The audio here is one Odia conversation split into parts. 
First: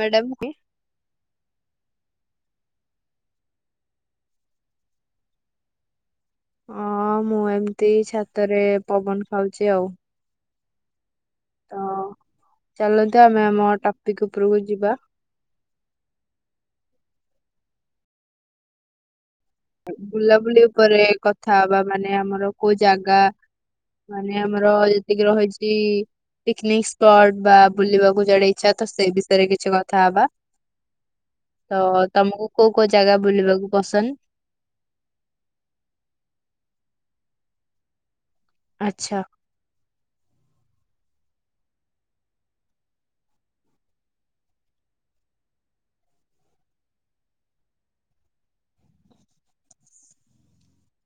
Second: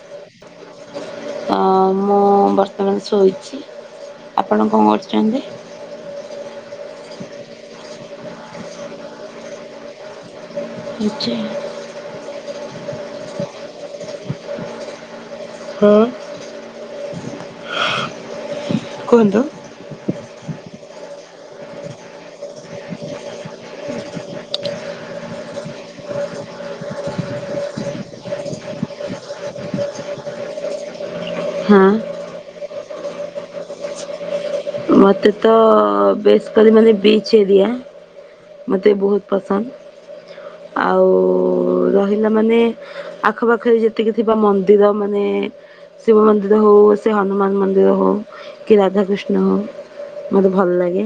ମ୍ୟାଡ଼ାମ କି ମୁଁ ବର୍ତ୍ତମାନ ଶୋଇଛି ଆପଣ କଣ କରୁଛନ୍ତି? ହଁ ମୁଁ ଏମିତି ଛାତରେ ପବନ ଖାଉଛି ଆଉ ନିଚୟ ତ ଚାଲନ୍ତୁ ଆମେ ଆମ ଟପିକ ଉପରକୁ ଯିବା। ହଁ। କୁହନ୍ତୁ? ବୁଲାବୁଲି ଉପରେ କଥା ହବା ମାନେ ଆମର କୋଉ ଜାଗା? ମାନେ ଆମର ଯେତିକି ରହିଛି ପିକନିକ ସ୍ପଟ ବା ବୁଲିବାକୁ ଯାଡେ ଇଛା ତ ସେ ବିଷୟରେ କିଛି କଥା ହବା? [inaudible] ତ ତମକୁ କୋଉ କୋଉ ଜାଗା ବୁଲିବାକୁ ପସନ୍ଦ? ମତେ ତ ବେସିକଲି ମାନେ ବୀଚ ଏରିଆ। ମୋତେ ଆଚ୍ଛା ବହୁତ ପସନ୍ଦ, ଆଉ ରହିଲା ମାନେ ଆଖପାଖରେ ଯେତିକି ଥିବା ମନ୍ଦିର, ମାନେ ଶିବ ମନ୍ଦିର ହଉ ସେ ହନୁମାନ ମନ୍ଦିର ହ କି ରାଧାକୃଷ୍ଣ ହଉ। ମୋତେ ଭଲ ଲାଗେ,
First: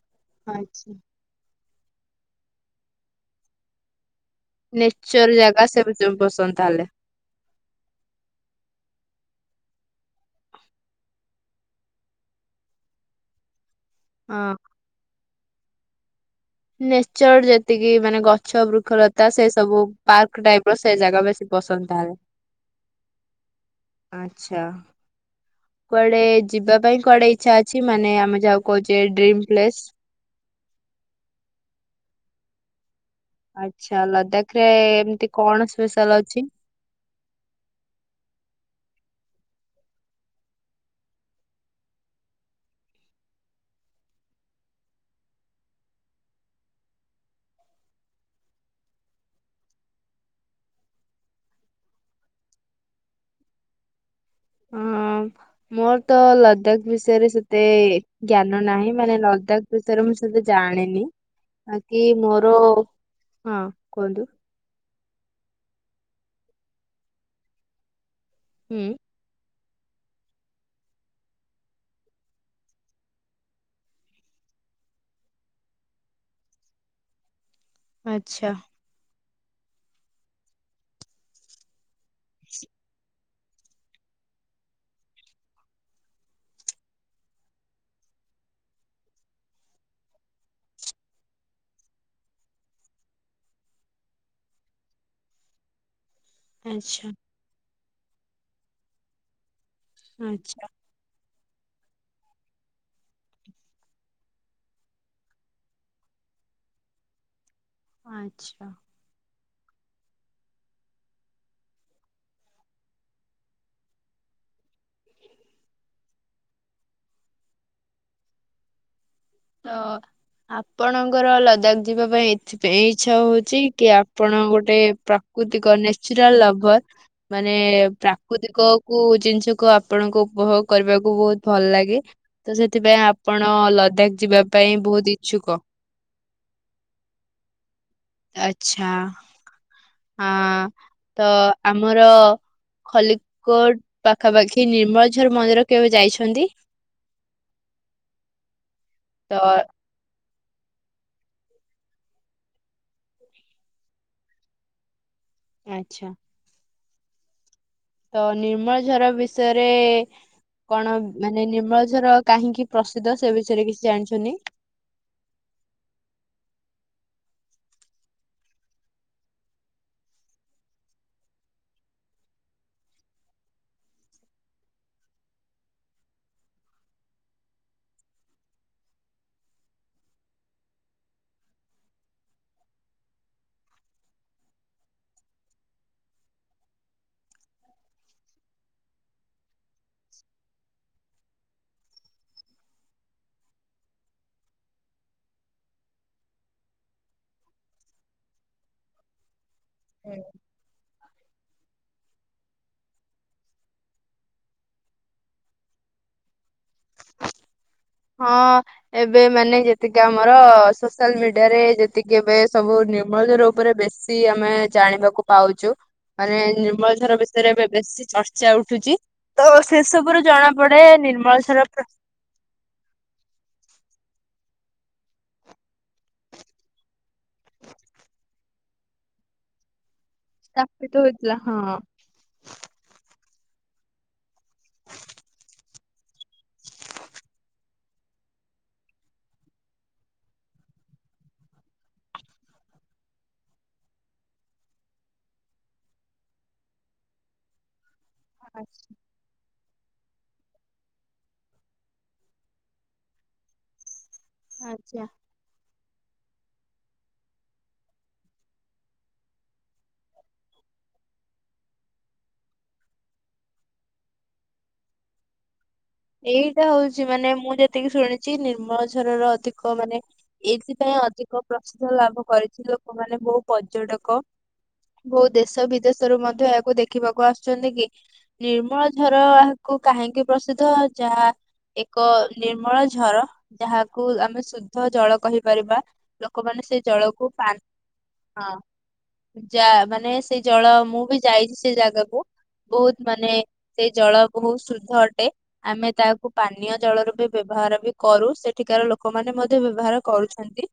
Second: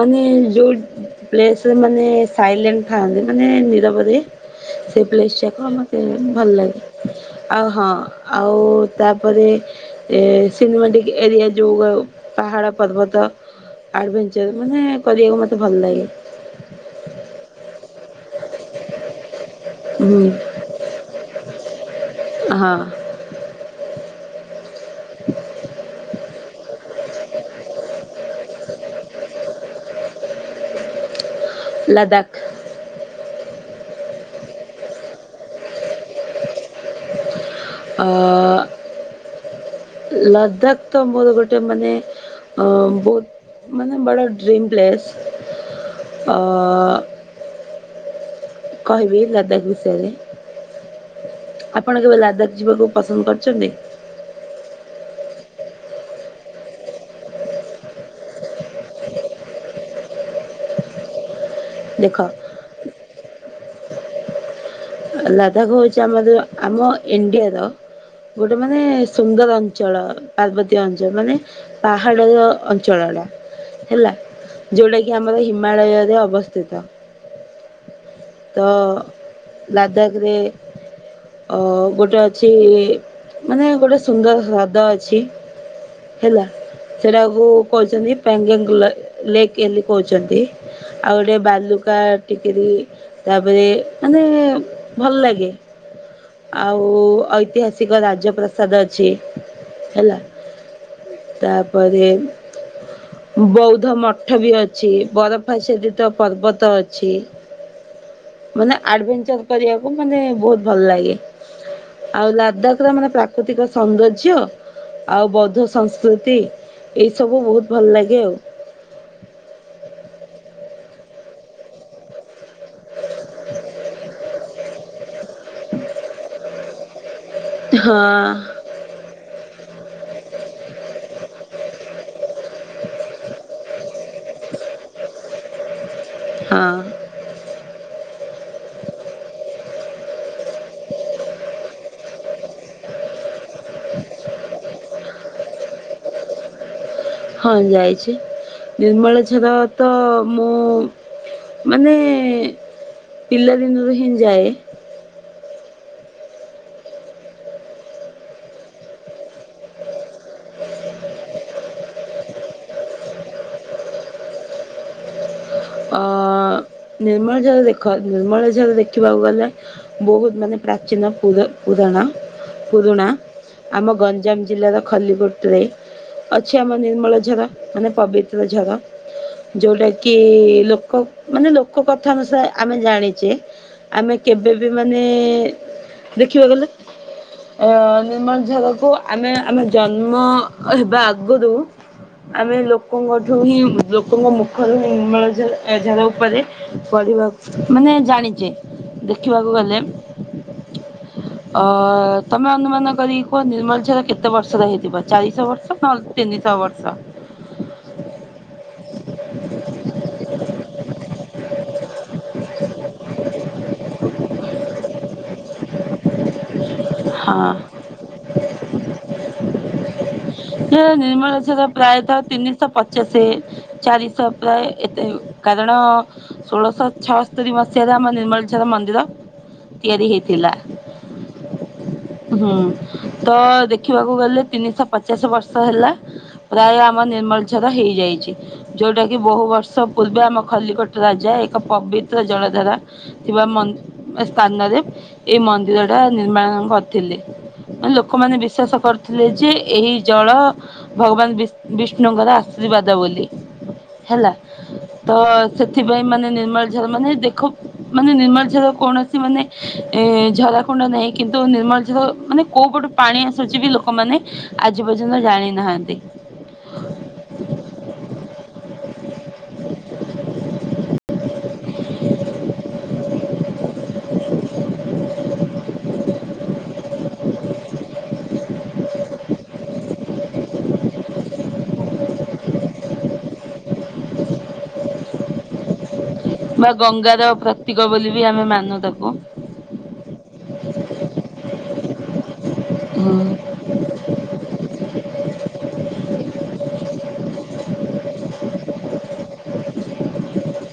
ମାନେ ଯେଉଁ ଆଛା ପସରେ ମାନେ ସାଇଲେଣ୍ଟ ଥାନ୍ତି ମାନେ ନିରବରେ ସେ ନେଚର ପ୍ଲେସ ଯଖ ଜାଗା ସେ ମତେ ଆ ସବୁ ଭଲ ପସନ୍ଦ ଲାଗେ। ତାହେଲେ ଆଉ ହଁ ଆଉ ତାପରେ ଏ ସିନେମାଟିକ ଏରିଆ ଯୋଗୋଗ। [unintelligible] ପାହାଡ଼ ପର୍ବତ ହଁ ଆଡ଼ଭେଞ୍ଚର୍ ମାନେ କରିବାକୁ ମୋତେ ଭଲ ଲାଗେ। ନେଚର ଯେତିକି ମାନେ ଗଛ ବୃକ୍ଷଲତା ସେ ସବୁ ହୁଁ ପାର୍କ ଟାଇପ ର ସେ ଜାଗା ବେଶୀ ପସନ୍ଦ ଥାଏ। ହଁ। ଆଚ୍ଛା। କୁଆଡେ ଯିବା ପାଇଁ କୁଆଡେ ଇଛା ଅଛି ମାନେ ଆମେ ଯାହାକୁ କହୁଛେ ଡ୍ରିମ୍ ପ୍ଲେସ୍? ଲାଦାକ୍। ଆଚ୍ଛା ଲଦାଖ ରେ ଏମିତି କଣ ସ୍ପେଶାଲ ଅଛି? ଅ ଲଦାଖ ତ ମୋର ଗୋଟେ ମାନେ ଅ ବହୁତ ମାନେ ବଡ଼ ଡ୍ରିମ ପ୍ଲେସ। ଅ କହିବି ଲଦାଖ ବିଷୟରେ? ଆପଣ କେବେ ଲାଦାଖ ଯିବାକୁ ପସନ୍ଦ କରଛନ୍ତି? ଅଁ [inaudible] ମୋର ତ ଲଦାଖ ବିଷୟରେ ସେତେ ଜ୍ଞାନ ନାହିଁ ମାନେ ଲଦାଖ ଭିତରେ ମୁଁ ସହିତ ଜାଣିନି। [inaudible] ବାକି ମୋର ହଁ କୁହନ୍ତୁ? ଲଦାଖ ହଉଛି ଆମର ଆମ ଇଣ୍ଡିଆର ଗୋଟେ ମାନେ ହୁଁ। ସୁନ୍ଦର ଅଞ୍ଚଳ ପାର୍ବତୀୟ ଅଞ୍ଚଳ ମାନେ ପାହାଡ ଯୋ ଅଞ୍ଚଳଟା। ହେଲା ଯୋଉଟା କିି ଆମର ହିମାଳୟରେ ଅବସ୍ଥିତ। ଆଚ୍ଛା। ଅ ଲାଦକ ରେ ଅ ଗୋଟେ ଅଛି ମାନେ ଗୋଟେ ସୁନ୍ଦର ହ୍ରାଦ ଅଛି ହେଲା। ସେଟାକୁ କହୁଛନ୍ତି ପେଙ୍ଗେଙ୍ଗ ଗୁଲା ଲେକ୍ ହେଲି କହୁଛନ୍ତି। ଆଉ ଗୋଟେ ବାଲୁକା ଟିକେରି ତାପରେ ମାନେ ଭଲ ଲାଗେ ଆଉ ଆଚ୍ଛା ଐତିହାସିକ ଐତହାସିକ ରାଜପ୍ରାସାଦ ଅଛି ହେଲା। ଆଚ୍ଛା ତା ପରେ ବୌଦ୍ଧ ମଠ ବି ଅଛି ବରଫଆଛାଦିତ ପର୍ବତ ଅଛି। ଆଚ୍ଛା। ମାନେ ଆଡଭେଚର କରିବାକୁ ମାନେ ବହୁତ ଭଲ ଲାଗେ। ଆଉ ଲାଦାଖ ର ମାନେ ପ୍ରାକୃତିକ ସୌନ୍ଦର୍ଯ୍ୟ? ଆଉ ବୌଦ୍ଧ ସଂସ୍କୃତି ଏସବୁ ବହୁତ ଭଲ ଲାଗେ ଆଉ। ତ ଆପଣଙ୍କର ଲଦାଖ ଯିବା ପାଇଁ ଏତ ସେଥିପାଇଁ ଇଛା ହଉଛି କି ଆପଣ ଗୋଟେ ପ୍ରାକୃତିକ ନନ୍ୟଚୁରାଲ ଲଭର ମାନେ ହଁ। ପ୍ରାକୃତିକ କଉ ଜିନିଷକୁ ଆପଣଙ୍କୁ ଉପଭୋଗ କରିବାକୁ ବହୁତ ଭଲ ଲାଗେ। ତ ସେଥିପାଇଁ ଆପଣ ଲଦାଖ ଯିବା ପାଇଁ ବହୁତ ଇଛୁକ। ହଁ ଆଛା। ହଁ ତ ଆମର ଖଲିକୋଟ ପାଖାପାଖି ନିର୍ମଳଝର ମନ୍ଦିର କେବେ ଯାଇଛନ୍ତି? ହଁ ଯାଇଛି ନିର୍ମଳ ତ ଝର ତ ମୁଁ ମାନେ ପିଲାଦିନରୁ ହିଁ ଯାଏ। ଆଚଛା। ତ ନିର୍ମଳ ଝର ବିଷୟରେ କଣ ମାନେ ନିର୍ମଳ ଝର କାହିଁକି ପ୍ରସିଦ୍ଧ ସେ ବିଷୟରେ କିଛି ଜାଣିଛୁନ୍ତି। ଅ ନିର୍ମଳ ଝର ଦେଖ ନିର୍ମଳ ଝର ଦେଖିବାକୁ ଗଲେ ବହୁମମାନେ ପ୍ରାଚୀନ ପୁରପୁରାଣ ପୁରୁଣା ଆମ ଗଞ୍ଜାମ ଜିଲ୍ଲାର ଖଲିକୋଟରେ ଅଛି ଆମ ନିର୍ମଳ ଝାର ମାନେ ପବିତ୍ର ଝାର ଯୋଉଟା କି ଲୋକ ମାନେ ଲୋକ କଥା ଅନୁସାରେ ଆମେ ଜାଣିଛେ ଆମେ କେବେ ବି ମାନେ ଦେଖିବାକୁ ଗଲେ ଅ ନିର୍ମଳ ଝରକୁ ଆମେ ଆମେ ଜନ୍ମ ହେବା ଆଗୁରୁ ଆମେ ଲୋକଙ୍କଠୁ ହିଁ ଲୋକଙ୍କ ମୁଖରୁ ହିଁ ନିମଳ ଆଧାର ଉପରେ ପରିବା ମାନେ ଜାଣିଚି ଦେଖିବାକୁ ଗଲେ ଅ ତମେ ଅନୁମାନ କରିକି କୁହ ନିର୍ମଳ ଝର କେତେ ବର୍ଷର ହେଇଥିବ ଚାରିଶହ ବର୍ଷ ନହଲେ ତିନିଶ ବର୍ଷ। ହଁ ଏବେ ମାନେ ଯେ ଯେତିକି ଆମର ସୋସିଆଲ ମିଡିଆରେ ଯେତିକି ଏବେ ସବୁ ନିର୍ମଳ ଝର ଉପରେ ବେଶୀ ଆମେ ଜାଣିବାକୁ ପାଉଛୁ ମାନେ ନିର୍ମଳ ଝର ହଁ ବିଷୟରେ ଏବେ ବେଶୀ ଚର୍ଚା ଚା ଉଠୁଛି ତ ସେସବୁ ଜଣାପଡେ ନିର୍ମଳ ଝରପ ତାଙ୍କ ତିନି ଶହ ପଚାସେ ଚାରିଶ ପ୍ରାୟେ ଏତେ କାରଣ ଷୋଳଶହ ଛଅସ୍ତରୀ ମସିହାରେ ଆମ ନିର୍ମଳଝର ମନ୍ଦିର ତିଆରି ହେଇଥିଲା। ସେତେଳେ ହେଇଥିଲା ହଁ। ହୁଁ ତ ଦେଖିବାକୁ ଗଲେ ତିନିଶହ ପଚାଶ ବର୍ଷ ହେଲା ପ୍ରାୟ ଆମ ନିର୍ମଳ ଝର ହେଇଯାଇଛି। ଯୋଉଟା କି ବହୁ ବର୍ଷ ପୂର୍ବେ ଆମ ଖଲିକୋଟ ରାଜା ଏକ ପବିତ୍ର ଜଳଧାରା ଥିବା ମ ସ୍ଥାନରେ ଏଇ ମନ୍ଦିର ଟା ନିର୍ମାଣ କରି ଥିଲେ ଲୋକମାନେ ବିସ୍ୱାସ କରୁ ଥିଲେ ଯେ ଏହି ଜଳ ଭଗବାନ ବି ବିଷ୍ଣୁଙ୍କର ଆଶୀର୍ବାଦ ବୋଲି। ହେଲା। ଆଜ୍ଜା। ତ ସେଥିପାଇଁ ମାନେ ନିର୍ମଳ ଝର ମାନେ ଦେଖ ମାନେ ନିର୍ମଳ ଝର କୌଣସି ମାନେ ଏ ଝରାଖୁଣ୍ଡ ନାହିଁ କିନ୍ତୁ ନିର୍ମଳ ମାନେ କୋଉ ପଟୁ ପାଣି ଆସୁଚି ବି ଲୋକମାନେ ଆଜି ପର୍ଯ୍ୟନ୍ତ ଜାଣିନାହାନ୍ତି। ଏଇଟା ହଉଚି ମାନେ ମୁଁ ଯେତିକି ଶୁଣିଚି ନିର୍ମଳ ଝରର ଅଧିକ ମାନେ ଏଇଥିପାଇଁ ଅଧିକ ପ୍ରସିଦ୍ଧ ଲାଭ କରିଚି ଲୋକମାନେ ବହୁ ପର୍ଯ୍ୟଟକ କୋଉ ଦେଶ ବିଦେଶରୁୁ ମଧ୍ୟ ଏହାକୁ ଦେଖିବାକୁ ଆସୁଚନ୍ତି କି। ନିର୍ମଳ ଝର ଏହାକୁ କାହିଁକି ପ୍ରସିଦ୍ଧ ଯା ଏକ ନିର୍ମଳ ଝର ଯାହାକୁ ଆମେ ଶୁଦ୍ଧ ଜଳ କହିପାରିବା। ଲୋକମାନେ ବା ସେ ଗଙ୍ଗାର ଜଳକୁ ପାନ୍ ପ୍ରତୀକ ବୋଲି ବି ଆମେ ହଁ। ମାନୁ ତାକୁ। ଯା ମାନେ ସେ ଜଳ ମୁଁ ବି ଯାଇଚି ସେ ଯାଗାକୁ ବହୁତ ମାନେ ସେ ଜଳ ବହୁତ ଶୁଦ୍ଧ ଅଟେ। ଆମେ ତାହାକୁ ପାନୀୟ ଜଳ ରୂପେ ବ୍ୟବହାର ବି କରୁ ସେଠିକାର ଲୋକମାନୋ ମଧ୍ୟ ବ୍ୟବହାର କରୁଛନ୍ତି।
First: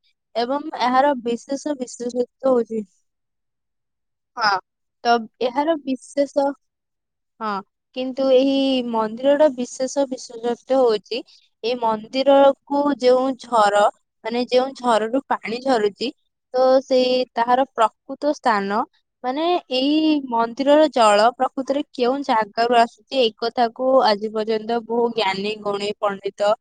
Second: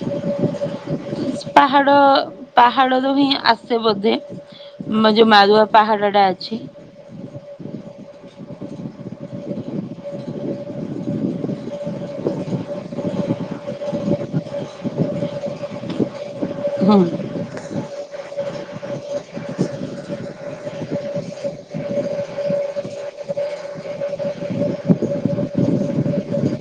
ଏବଂ ଏହାର ବିଶେଷ ପାହାଡ ବିଶେଷତ୍ଵ ହଉଚି ପାହାଡରୁ ହିଁ ଆସେ ବୋଧେ ହଁ। ତ ଯୋଉ ମାରୁଆ ଏହାର ପାହାଡ ଟା ବିଶେଷ ଅଛି। ହଁ କିନ୍ତୁ ଏହି ମନ୍ଦିରଡ ବିଶେ ଷ ବିଶେଷତ୍ଵ ହଉଚି ଏଇ ମନ୍ଦିର କୁ ଯେଉଁ ଝର ମାନେ ଯେଉଁ ଝରରୁ ପାଣି ଝରୁଚି ତ ହୁଁ ସେଇ ତାହାର ପ୍ରକୃତ ସ୍ଥାନ ମାନେ ଏଇ ମନ୍ଦିରର ଜଳ ପ୍ରକୃତରେ କେଉଁ ଜାଗାରୁ ଆସୁ ଚି ଏକଥା କୁ ଆଜି ପର୍ଯ୍ୟନ୍ତ ବହୁ ଜ୍ଞାନୀ ଗୁଣୀ ପଣ୍ଡିତ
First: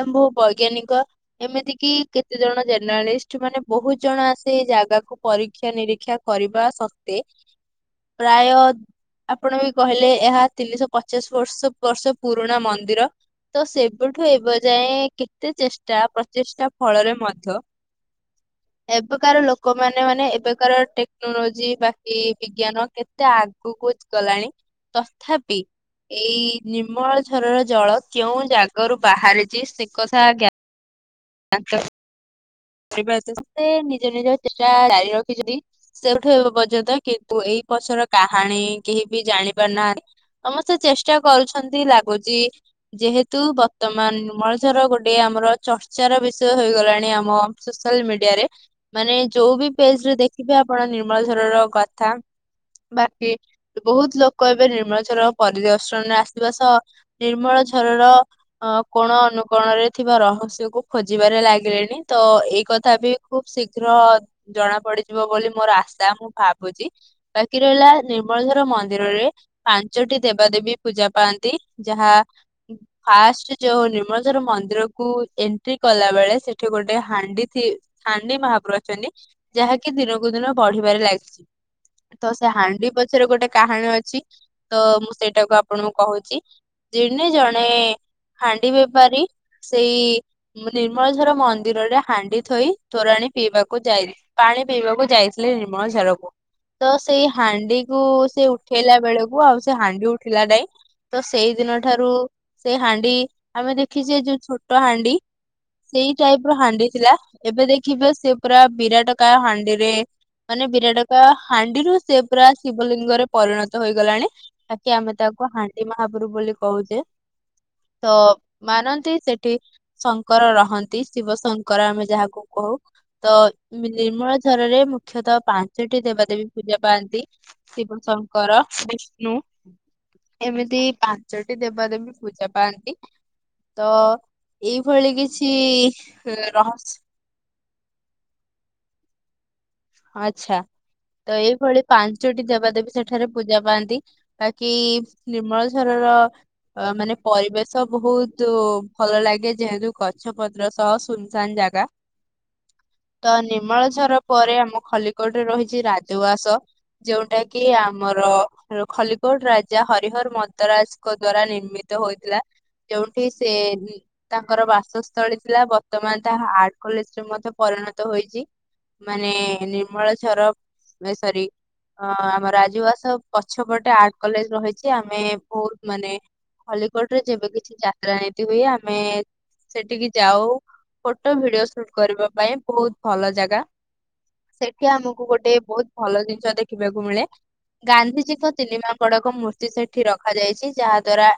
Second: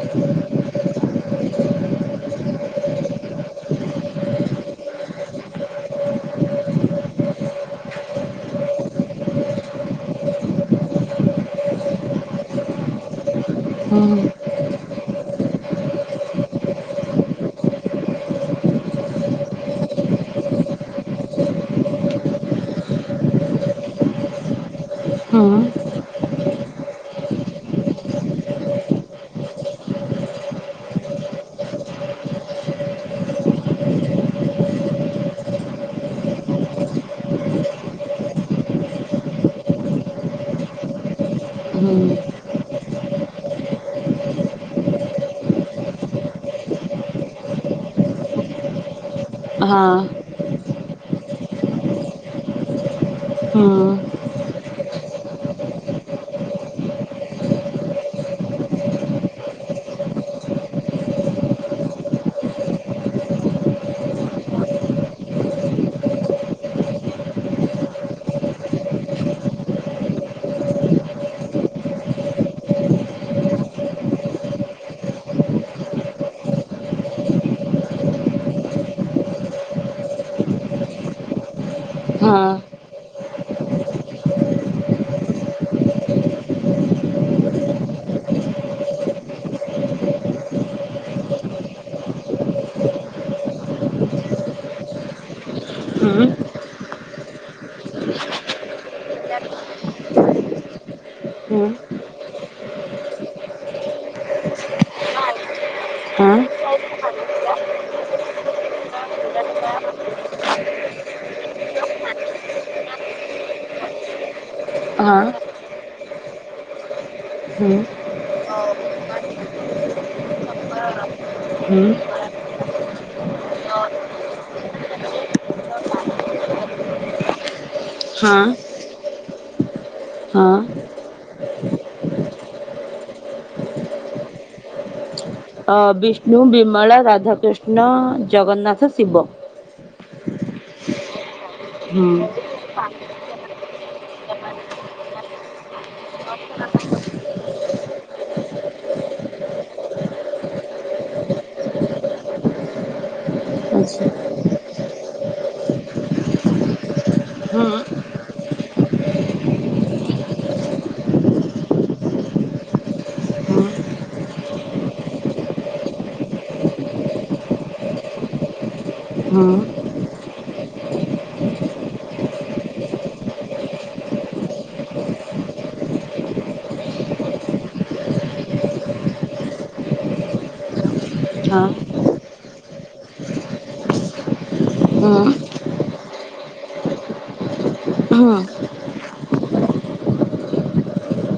ଏମ୍ ବହୁ ବୈଜ୍ଞାନିକ ଏମିତି କି କେତେ ଜଣ ଜେର୍ଣ୍ଣାଳିଷ୍ଟ୍ ମାନେ ବହୁତ ଜଣ ଆସି ଏ ଜାଗାକୁୁ ପରୀକ୍ଷା ନିରୀକ୍ଷା କରିବା ସତ୍ତ୍ୱେ ପ୍ରାୟ ତ ଆପଣ ବି କହିଲେ ଏହା ତିନିଶହ ପଚାଶ ବର୍ଷ ବର୍ଷ ପୁରୁଣା ମନ୍ଦିର। ତ ହୁଁ ସେବୁଠୁ ଏବ ଯାଏଁ କେତେ ଚେଷ୍ଟା ପ୍ରଚେଷ୍ଟା ଫଳରେ ମଧ୍ୟ [unintelligible] ଏବେକାର ଲୋକମାନେ ମାନେ ଏବେକାର ଟେକ୍ନୋଲୋଜି ବାକି ବିଜ୍ଞାନ କେତେ ଆଗୁକୁ - ଗଲାଣି ହୁଁ ତଥାପି ଏଇ ଅମଳ ଝରର ଜଳ କେଉଁ ଜଗାରୁ ବାହାରିଛି ସେ କଥା ଜ୍ଞା [unintelligible] [unintelligible] ନିଜ ନିଜ ଚେଷ୍ଟା ଜାରି ରଖିଛନ୍ତି। ସେଇଠୁ ଏବେ ପର୍ଯ୍ୟନ୍ତ କିନ୍ତୁ ଏଇ ପଛର କାହାଣୀ କେହି ବି ଜାଣି ପାରୁ ନାହା ସମସ୍ତେ ଚେଷ୍ଟା କରୁଛନ୍ତି ହୁଁ ଲାଗୁଛି ଯେହେତୁ ବର୍ତ୍ତମାନ ନିର୍ମଳ ଝର ଗୋଟେ ଆମର ଚର୍ଚ୍ଚାର ବିଷୟ ହେଇଗଲାଣି ଆମ ସୋସିଆଲ ମିଡିଆରେ ମାନେ ଯୋଉ ବି ହଁ ପେଜ୍ ରେ ଦେଖିବେ ଆପଣ ନିର୍ମଳ ଝର ର କଥା ବାକି ହୁଁ ବହୁତ୍ ଲୋକ ଏବେ ନିର୍ମଳଝର ପରିଦର୍ଶନରେ ଆସିବା ସହ ନିର୍ମଳ ଝରର ଅ କୋଣ ଅନୁକୋଣରେ ଥିବା ରହସ୍ୟକୁ ଖୋଜିବାରେ ଲାଗିଲେଣି ତ ଏଇ କଥା ବି ଖୁବ ଶୀଘ୍ର ଜଣା ପଡିଯିବ ବୋଲି ମୋର ଆଶା ମୁଁ ଭାବୁଚି। ବାକି ରହିଲା ନିର୍ମଳଝର ମନ୍ଦିରରେ ପାଞ୍ଚଟି ଦେବା ଦେେବୀ ପୂଜା ପାଆନ୍ତି ଯାହା ଫାଷ୍ଟ୍ ଯୋଉ ନିର୍ମଳ ଝର ମନ୍ଦିର କୁ ଏଣ୍ଟ୍ରି କଲା ବଳେ ସେଠି ଗୋଟେ ହା [unintelligible] ଯାହାକି ଦିନକୁ ଦିନ ବଢିବାରେ ଲାଗିଛି। ତ ହଁ ସେ ହାଣ୍ଡି ପଛରେ ଗୋଟେ କାହଣୀ ଅଛି ତ ମୁଁ ସେଇଟାକୁ ଆପଣଙ୍କୁ କହୁଚି ଦିନେ ଜଣେ ହାଣ୍ଡି ବେପାରୀ, ସେଇ ନିର୍ମଳଝର ମନ୍ଦିରେ ହାଣ୍ଡି ଥୋଇ ତୋରାଣି ପିଇବାକୁ ଯାଇ, ପାଣି ପିଇବାକୁ ଯାଇଥିଲେ ନିର୍ମଳ ହୁଁ ଝରକୁ। ତ ସେଇ ହାଣ୍ଡି କୁ ସେ ଉଠେଇଲା ବେଳକୁ ଆଉ ସେ ହାଣ୍ଡି ଉଠିଲା ନାଇଁ ତ ହୁଁ ସେଇଦିନ ଠାରୁ ସେଇ ହାଣ୍ଡି ଆମେ ଦେଖିଛେ, ଯୋଉ ଛୋଟ ହାଣ୍ଡି? ସେଇ ହଁ ଟାଇପ ର ହାଣ୍ଡି ଥିଲା। ଏବେ ଦେଖିବ ସେ ପୁରା ବିରାଟ କାୟ ହାଣ୍ଡିରେ ମାନେ ବିରାଟ କାୟ ହାଣ୍ଡିରୁ ସେ ପୁରା ଶିବଲିଙ୍ଗରେ ପରିଣତ ହେଇଗଲାଣି। ବାକି ଆମେ ହଁ ତାକୁ ହାଣ୍ଡି ମହାପ୍ରଭୁ ବୋଲି କହୁଛେ। ହୁଁ ତ ମାନନ୍ତି ସେଠି ଶଙ୍କର ରହନ୍ତି। ଶିବ ଶ- ହୁଁ ଙ୍କର ଆମେ ଯାହାକୁ କହୁ। ତ ନିର୍ମଳ ଝରରେ ମୁଖ୍ୟତଃ ପାଞ୍ଚଟି ଦେବାଦେବୀ ପୂଜା ପାଆନ୍ତି। ଶିବ ହଁ ଶଙ୍କର, [unintelligible] ହଁ ଏମିତି ପାଞ୍ଚଟି ଦେବା ଦେବୀ ପୂଜା ପାଆନ୍ତି। ତ ଏଇ ଭଳି କିଛି ମୁଁ ରହସ୍ୟ ବିମଳା, ରାଧାକୃଷ୍ଣ, ଜଗନ୍ନାଥ, ଶିବ। ଆଚ୍ଛା, ତ ଏଇଭଳି ହୁଁ। ପାଞ୍ଚଟି ଦେବା ଦେଵୀ ସେଠି ଠାରେ ପୂଜା ପାଆନ୍ତି। ବାକି ନିର୍ମଳ ଝରର ଅ ମାନେ ପରିବେଶ ବହୁତ ଭଲ ଲାଗେ। ଯେହେତୁ ଗଛ ପତ୍ର ସହ ସୁନ୍ ସାନ୍ ଜାଗା। [inaudible] ତ ଆଚ୍ଛା ନିର୍ମଳଝର ପରେ ଆମ ଖଲିକୋଟ ରେ ରହିଛି ରାଜଉଆସ। ଯୋଉଟା କି ହଁ ଆମର, ଖଲିକୋଟ ରାଜା ହରିହର ମଦରାଜ ଙ୍କ ଦ୍ଵାରା ନିର୍ମିତ ହୋଇଥିଲା। ଯୋଉଠି ସେ ହଁ ତାଙ୍କର ବାସସ୍ଥଳୀ ଥିଲା। ବର୍ତ୍ତମାନ ତାହା ଆର୍ଟ କଲେଜରେ ମଧ୍ୟ ପରିଣତ ହୋଇଛି। ମାନେ ହଁ ହଁ ନିର୍ମଳ ଝରବ୍ ନାଇ ସରି, ହ ଆମ ରାଜ ଉଆସ ପଛପଟେ ଆର୍ଟ କଲେଜ ରହିଛି। ଆମେ ବହୁତ ମାନେ ଖଲିକୋଟ ରେ ଯେବେ କିଛି ଯାତ୍ରା ଏମିତି ହୁଏ, ଆମେ ସେଠିକି ଯାଉ। ଫଟୋ ଭିଡିଓ ସୁଟ୍ କରିବା ପାଇଁ ବହୁତ ଭଲ ଜାଗା। ସେଠି ଆମକୁ ହଁ ଗୋଟେ ବହୁତ ଭଲ ଜିନିଷ ଦେଖିବାକୁ ମିଳେ। ଗାନ୍ଧିଜୀଙ୍କ ତିନି ମାଙ୍କଡ଼ଙ୍କ ମୂର୍ତ୍ତି ସେଠି ରଖାଯାଇଛି। ଯାହା ଦ୍ଵାରା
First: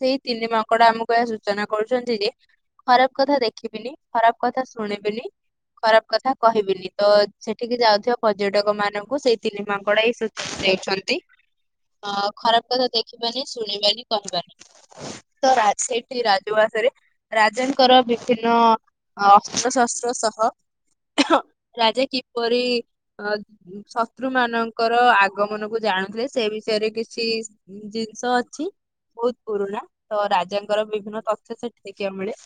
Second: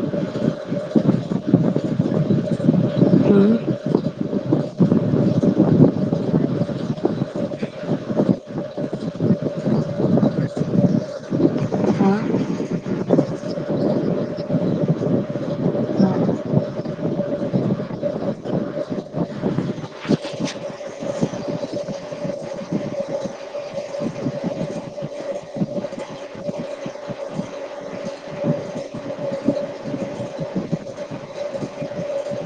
ସେଇ ତିନି ମାଙ୍କଡ ଆମକୁ ଏହା ସୂଚନା କରୁଛନ୍ତି ଯେ ଖରାପ କଥା ଦେଖିବିନି, ଖରାପ କଥା ଶୁଣିବିନି, ଖରାପ କଥା କହିବିନି। ତ ସେଠିକି ଯାଉଥିବା ପର୍ଯ୍ୟଟକ ମାନଙ୍କୁ ସେଇ ତିନି ମାଙ୍କଡ ଏ ସୂଚନା ଦେଇଛନ୍ତି। ହ, ଖରାପ କଥା ଦେଖିବାନି, ଶୁଣିବାନି, କହିବାନି। ତ ରା ହଁ ସେଇଠି ରାଜ ଉଆସରେ ରାଜାଙ୍କର ବିଭିନ୍ନ ଅସ୍ତ୍ରଶାସ୍ତ୍ର ସହ ରାଜା କିପରି ଅ ଶତ୍ରୁ ମାନଙ୍କର ଆଗମନ କୁ ଜାଣୁଥିଲେ, ସେ ବିଷୟରେ କିଛି ଜିନିଷ ଅଛି ବହୁତ ପୁରୁଣା, ତ ରାଜାଙ୍କର ବିଭିନ୍ନ ତଥ୍ୟ ସେଠି ଦେଖିବାକୁ ମିଳେ।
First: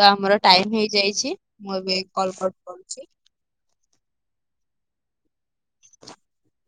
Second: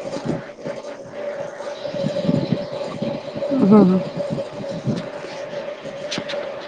ତ ଆମର ଟାଇମ ହେଇଯାଇଛି। ମୁଁ ଏବେ କଲ କଟ କରୁଛି? ହୁଁ ହୁଁ। [inaudible]